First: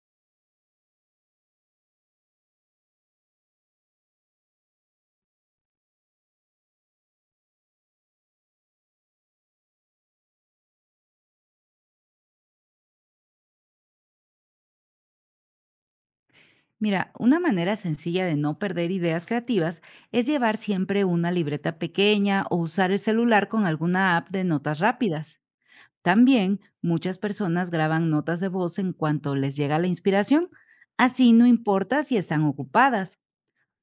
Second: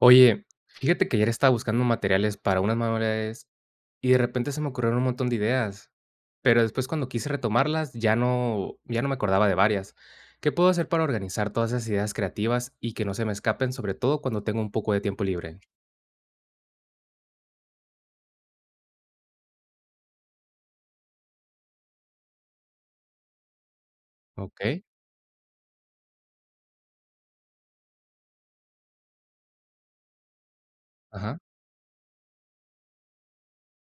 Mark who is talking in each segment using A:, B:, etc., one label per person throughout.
A: Oye, fíjate que ayer estaba buscando materiales para unas manualidades y de repente se me ocurrieron un montón de ideas, pero después cuando quise retomarlas ya no me acordaba de varias. ¿Qué puedo hacer para organizar todas esas ideas creativas y que no se me escapen, sobre todo cuando tengo un poco de tiempo libre?
B: Mira, una manera sencilla de no perder ideas creativas es llevar siempre una libreta pequeña o usar el celular con alguna app de
A: Ok.
B: notas rápidas. También muchas personas graban notas de voz en cuanto les llega la inspiración, así
A: Ajá.
B: no importa si están ocupadas.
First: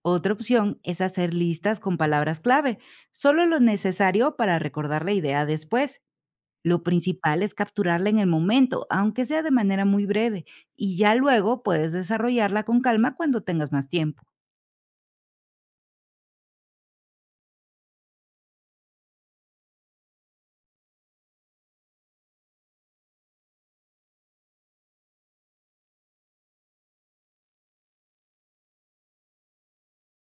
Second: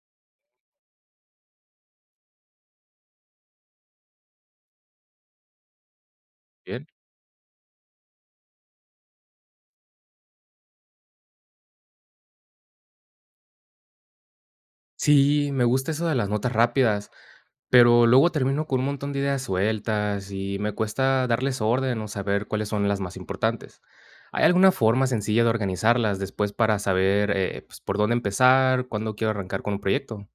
B: Otra opción es hacer listas con palabras clave, solo lo necesario para recordar la idea después. Lo
A: Bien.
B: principal es capturarla en el momento, aunque sea de manera muy breve, y ya luego puedes desarrollarla con calma cuando tengas más tiempo.
A: Sí, me gusta eso de las notas rápidas, pero luego termino con un montón de ideas sueltas y me cuesta darles orden o saber cuáles son las más importantes. ¿Hay alguna forma sencilla de organizarlas después para saber pues, por dónde empezar, cuándo quiero arrancar con un proyecto?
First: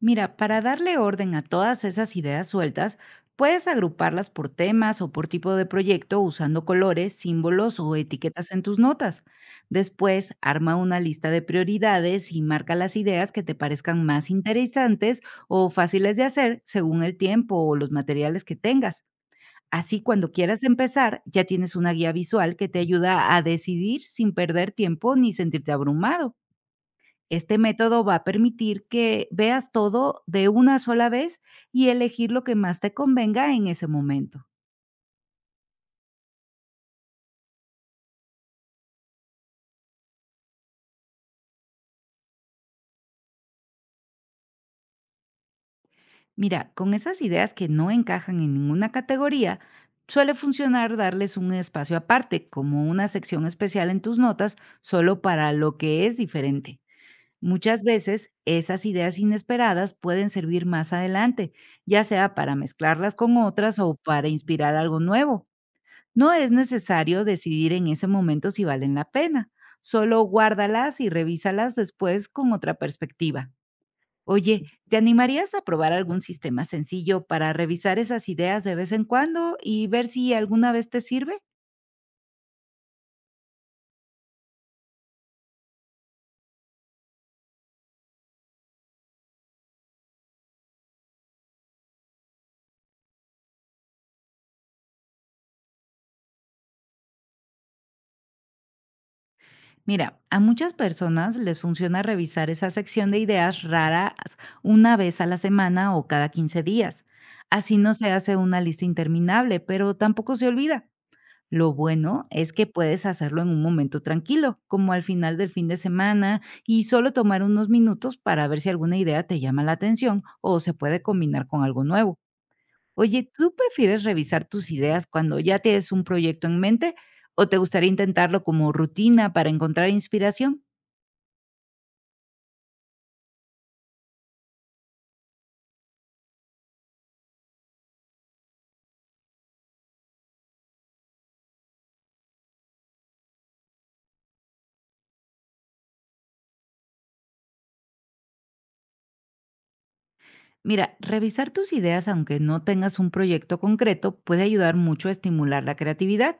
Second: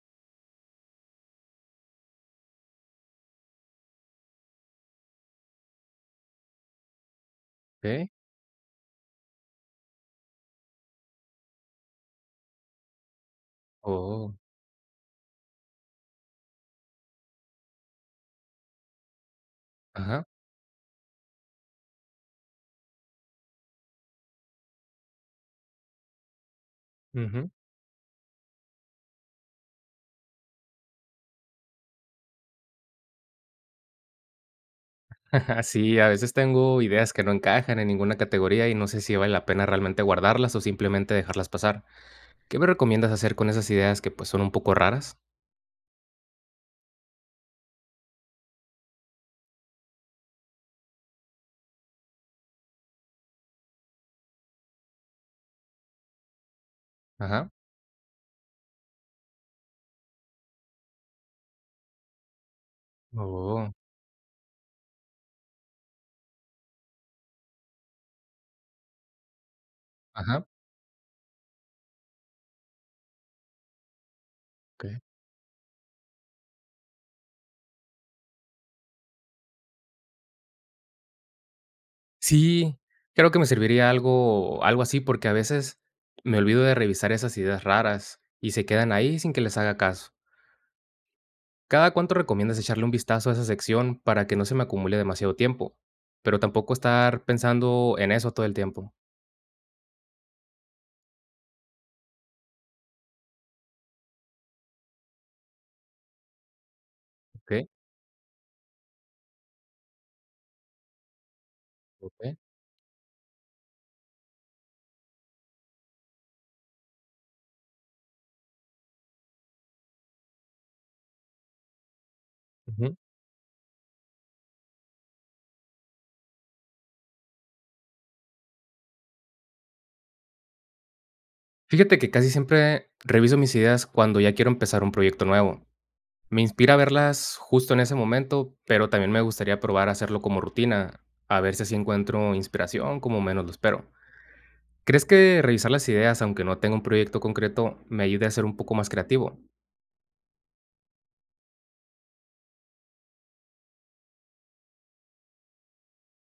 B: Mira, para darle orden a todas esas ideas sueltas, puedes agruparlas por temas o por tipo de proyecto usando colores, símbolos o
A: ¿Ok?
B: etiquetas en tus notas. Después, arma una lista de prioridades y marca las ideas que te parezcan más
A: Oh.
B: interesantes o fáciles de hacer según el tiempo o los materiales que tengas. Así,
A: Ajá.
B: cuando quieras empezar, ya tienes una guía visual que te ayuda a decidir sin perder tiempo ni sentirte abrumado.
A: Ujú.
B: Este método va a permitir que veas todo de una sola vez y elegir lo que más te convenga en ese momento.
A: Sí, a veces tengo ideas que no encajan en ninguna categoría y no sé si vale la pena realmente guardarlas o simplemente dejarlas pasar. ¿Qué me recomiendas hacer con esas ideas que pues son un poco raras?
B: Mira, con esas ideas que no encajan en ninguna categoría, suele funcionar darles un espacio aparte, como una sección especial en tus notas, solo para lo que es diferente.
A: Ajá.
B: Muchas veces esas ideas inesperadas pueden servir más adelante, ya sea para mezclarlas con
A: Oh.
B: otras o para inspirar algo nuevo. No es necesario decidir en ese momento si valen la pena, solo
A: Ajá.
B: guárdalas y revísalas después con otra perspectiva. Oye, ¿te
A: Ok.
B: animarías a probar algún sistema sencillo para revisar esas ideas de vez en cuando y ver si alguna vez te sirve?
A: Sí, creo que me serviría algo así, porque a veces me olvido de revisar esas ideas raras y se quedan ahí sin que les haga caso. ¿Cada cuánto recomiendas echarle un vistazo a esa sección para que no se me acumule demasiado tiempo? Pero tampoco estar pensando en eso todo el tiempo.
B: Mira, a muchas personas les funciona revisar esa sección de ideas raras una vez a la semana o cada 15 días.
A: Okey.
B: Así no se hace una lista interminable, pero tampoco se olvida. Lo bueno
A: Okey.
B: es que puedes hacerlo en un momento tranquilo, como al final del fin de semana, y solo tomar unos minutos para ver si alguna idea te llama la atención o se puede combinar con algo nuevo.
A: Ujú.
B: Oye, ¿tú prefieres revisar tus ideas cuando ya tienes un proyecto en mente o te gustaría intentarlo como rutina para encontrar inspiración?
A: Fíjate que casi siempre reviso mis ideas cuando ya quiero empezar un proyecto nuevo. Me inspira verlas justo en ese momento, pero también me gustaría probar a hacerlo como rutina, a ver si así encuentro inspiración, como menos lo espero. ¿Crees que revisar las ideas, aunque no tenga un proyecto concreto, me ayude a ser un poco más creativo?
B: Mira, revisar tus ideas aunque no tengas un proyecto concreto puede ayudar mucho a estimular la creatividad.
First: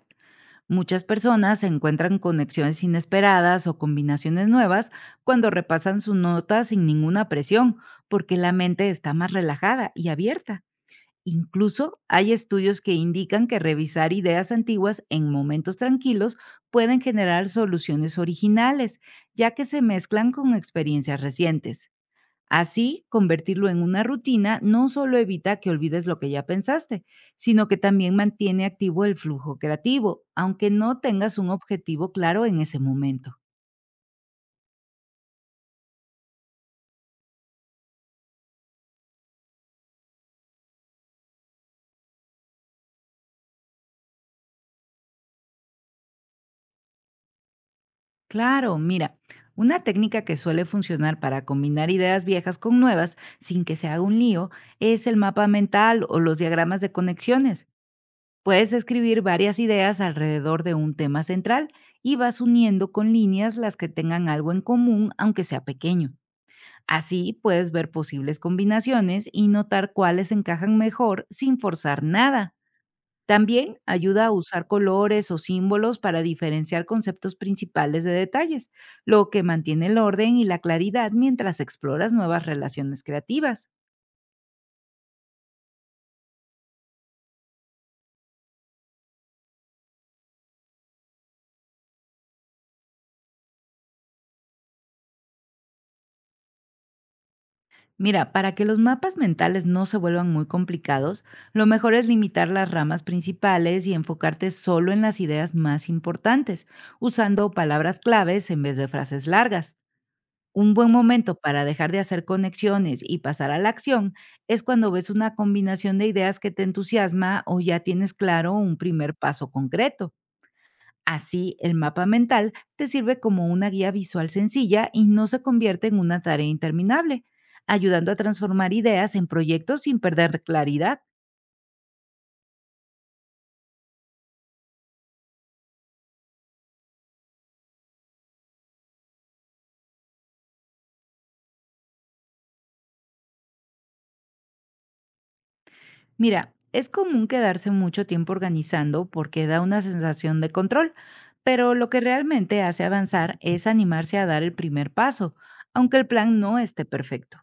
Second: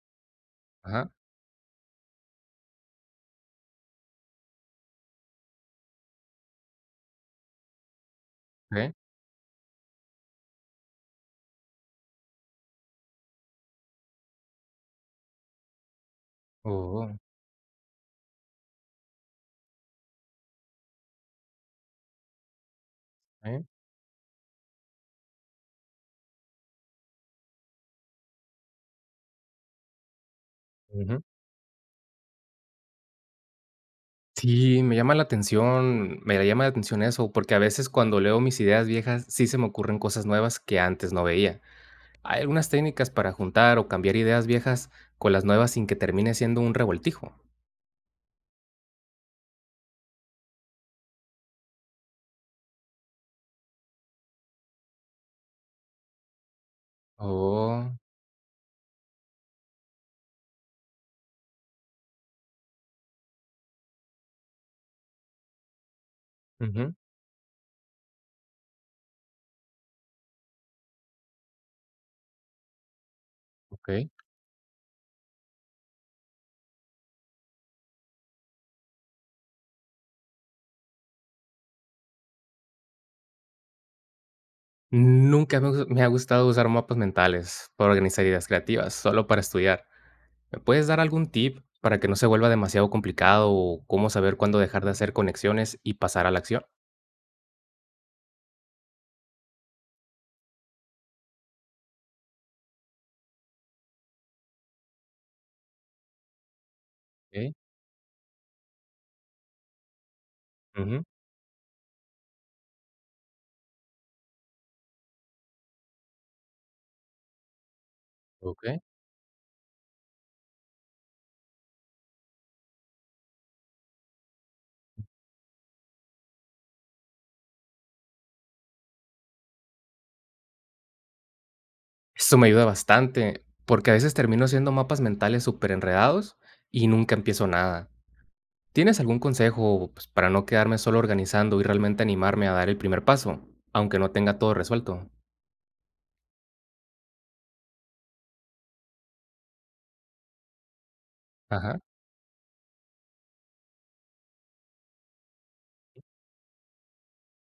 B: Muchas
A: Ajá.
B: personas encuentran conexiones inesperadas o combinaciones nuevas cuando repasan sus notas sin ninguna presión, porque la mente
A: Okey.
B: está más relajada y abierta. Incluso hay estudios que indican que revisar ideas antiguas en momentos tranquilos pueden
A: Oh.
B: generar soluciones originales, ya que se mezclan con experiencias recientes. Así,
A: Okey.
B: convertirlo en una rutina no solo evita que olvides lo que ya pensaste, sino que también mantiene activo el flujo creativo, aunque no
A: Ujú.
B: tengas un objetivo claro en ese momento.
A: Sí, me llama la atención eso, porque a veces cuando leo mis ideas viejas, sí se me ocurren cosas nuevas que antes no veía. ¿Hay algunas técnicas para juntar o cambiar ideas viejas con las nuevas sin que termine siendo un revoltijo?
B: Claro, mira, una técnica que suele funcionar para combinar ideas viejas con nuevas sin que se haga un lío es el mapa mental o los diagramas de conexiones.
A: Oh.
B: Puedes escribir varias ideas alrededor de un tema central y vas uniendo con líneas las que tengan algo en común, aunque sea pequeño.
A: Ujú.
B: Así puedes ver posibles combinaciones y notar cuáles encajan mejor sin forzar nada. También
A: Okey.
B: ayuda a usar colores o símbolos para diferenciar conceptos principales de detalles, lo que mantiene el orden y la claridad mientras exploras nuevas relaciones creativas.
A: Nunca me gus- me ha gustado usar mapas mentales para organizar ideas creativas, solo para estudiar. ¿Me puedes dar algún tip para que no se vuelva demasiado complicado o cómo saber cuándo dejar de hacer conexiones y pasar a la acción?
B: Mira, para que los mapas mentales no se vuelvan muy complicados, lo mejor es limitar las ramas principales y enfocarte solo en las ideas más importantes, usando
A: Ok.
B: palabras claves en vez de frases largas. Un buen
A: Ujú.
B: momento para dejar de hacer conexiones y pasar a la acción es cuando ves una combinación de ideas que te entusiasma o ya tienes claro un
A: Ok.
B: primer paso concreto. Así, el mapa mental te sirve como una guía visual sencilla y no se convierte en una tarea interminable, ayudando a transformar ideas en proyectos sin perder claridad.
A: Esto me ayuda bastante, porque a veces termino haciendo mapas mentales súper enredados y nunca empiezo nada. ¿Tienes algún consejo pues, para no quedarme solo organizando y realmente animarme a dar el primer paso, aunque no tenga todo resuelto?
B: Mira, es común quedarse mucho tiempo organizando porque da una sensación de control, pero
A: Ajá.
B: lo que realmente hace avanzar es animarse a dar el primer paso, aunque el plan no esté perfecto.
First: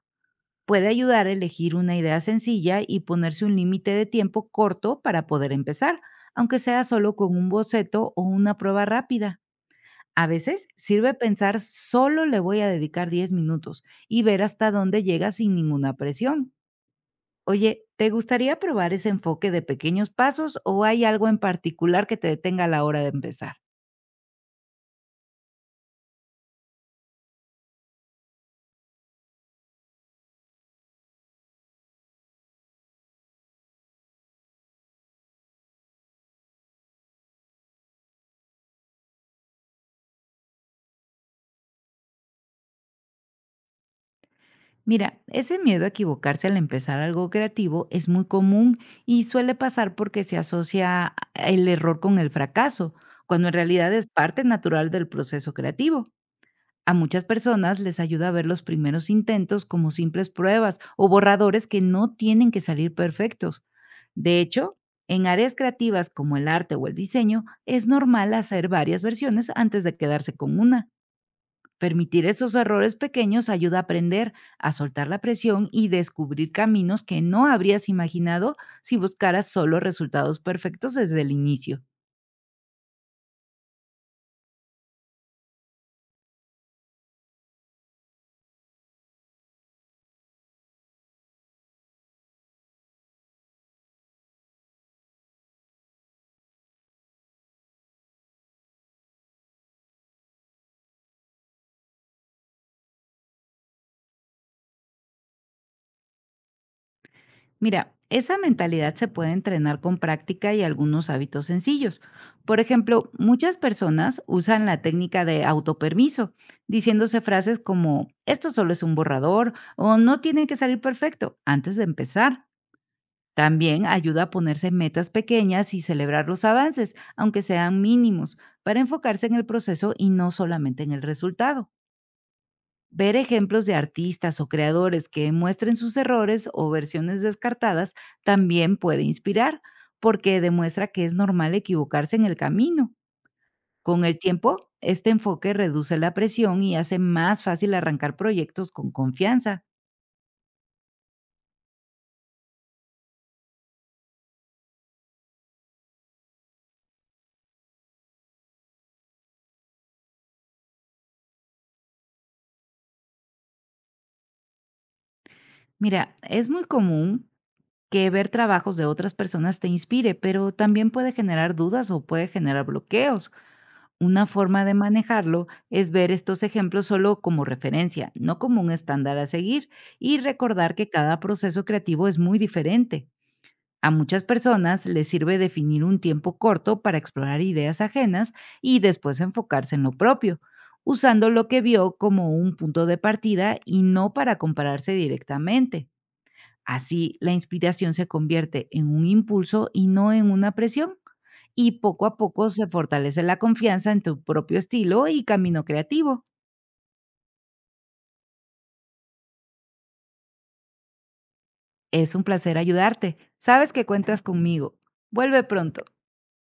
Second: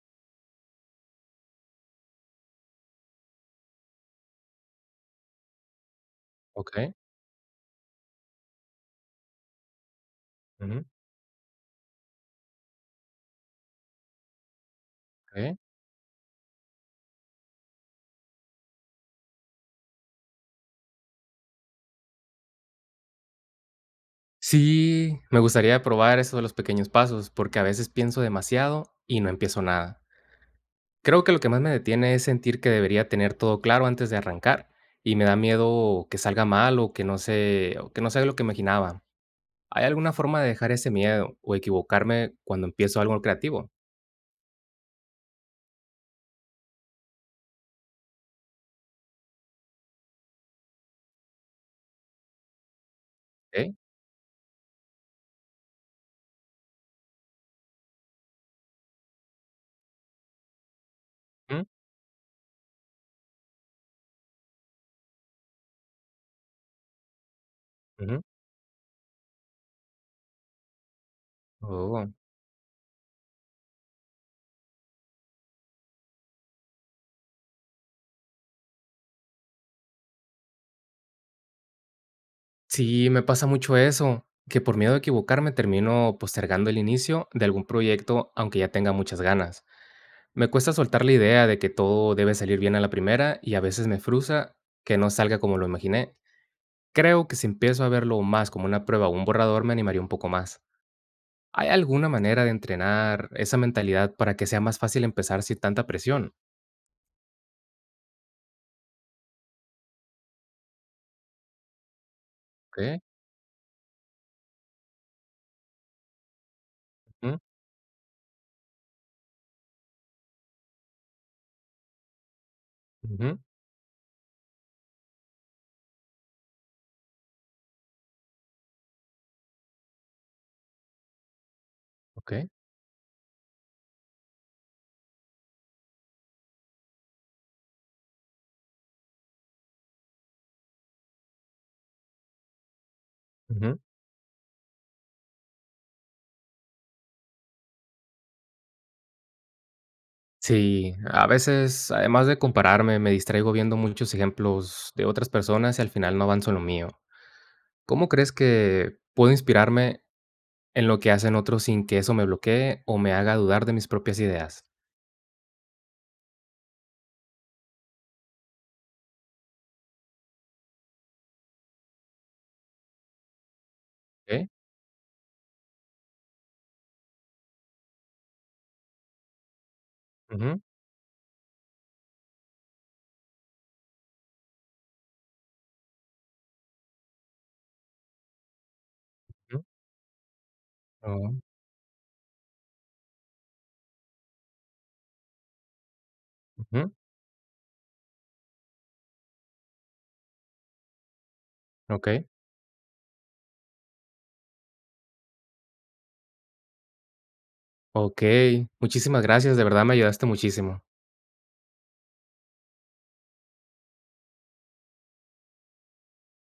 B: Puede ayudar a elegir una idea sencilla y ponerse un límite de tiempo corto para poder empezar, aunque sea
A: Ok.
B: solo con un boceto o una prueba rápida. A veces
A: Ujú.
B: sirve pensar solo le voy a dedicar 10 minutos y ver hasta dónde llega sin
A: Ok.
B: ninguna presión. Oye, ¿te gustaría probar ese enfoque de pequeños pasos o hay algo en particular que te detenga a la hora de empezar?
A: Sí, me gustaría probar eso de los pequeños pasos, porque a veces pienso demasiado y no empiezo nada. Creo que lo que más me detiene es sentir que debería tener todo claro antes de arrancar, y me da miedo que salga mal o que no se o que no sea lo que imaginaba. ¿Hay alguna forma de dejar ese miedo o equivocarme cuando empiezo algo creativo?
B: Mira, ese miedo a equivocarse al empezar algo creativo es muy común y suele pasar porque se asocia el error con el fracaso, cuando en
A: ¿Eh?
B: realidad es parte natural del proceso creativo. A muchas personas les ayuda a ver los primeros intentos como simples pruebas o
A: ¿Mm?
B: borradores que no tienen que salir perfectos. De hecho, en áreas creativas como el arte o el diseño, es
A: Ujú.
B: normal hacer varias versiones antes de quedarse con una.
A: Oh.
B: Permitir esos errores pequeños ayuda a aprender, a soltar la presión y descubrir caminos que no habrías imaginado si buscaras solo resultados perfectos desde el inicio.
A: Sí, me pasa mucho eso, que por miedo a equivocarme termino postergando el inicio de algún proyecto aunque ya tenga muchas ganas. Me cuesta soltar la idea de que todo debe salir bien a la primera y a veces me frustra que no salga como lo imaginé. Creo que si empiezo a verlo más como una prueba o un borrador, me animaría un poco más. ¿Hay alguna manera de entrenar esa mentalidad para que sea más fácil empezar sin tanta presión?
B: Mira, esa mentalidad se puede entrenar con práctica y algunos hábitos sencillos. Por
A: ¿Ok?
B: ejemplo, muchas personas usan la técnica de autopermiso, diciéndose
A: Ujú.
B: frases como esto solo es un borrador o no tiene que salir perfecto antes de empezar.
A: Ujú.
B: También ayuda a ponerse metas pequeñas y celebrar los avances, aunque sean mínimos, para enfocarse en el proceso y no solamente en el resultado.
A: Okey.
B: Ver ejemplos de artistas o creadores que muestren sus errores o versiones descartadas también puede inspirar, porque demuestra que es normal equivocarse en el camino.
A: Ujú.
B: Con el tiempo, este enfoque reduce la presión y hace más fácil arrancar proyectos con confianza.
A: Sí, a veces, además de compararme, me distraigo viendo muchos ejemplos de otras personas y al final no avanzo en lo mío. ¿Cómo crees que puedo inspirarme en lo que hacen otros sin que eso me bloquee o me haga dudar de mis propias ideas?
B: Mira, es muy común que ver trabajos de otras personas te inspire, pero también puede generar dudas o puede generar bloqueos. Una
A: ¿Ok?
B: forma de manejarlo es ver estos ejemplos solo como referencia, no como un estándar a seguir, y
A: Ujú.
B: recordar que cada proceso creativo es muy diferente. A muchas personas les sirve definir un tiempo corto para explorar ideas ajenas y después
A: Ujú.
B: enfocarse en lo propio, usando
A: Oh.
B: lo que vio como un punto de partida y no para compararse directamente.
A: Ujú.
B: Así, la inspiración se convierte en un impulso y no en una presión. Y poco a
A: Okey.
B: poco se fortalece la confianza en tu propio estilo y camino creativo.
A: Okey, muchísimas gracias, de verdad me ayudaste muchísimo.
B: Es un placer ayudarte. Sabes que cuentas conmigo. Vuelve pronto.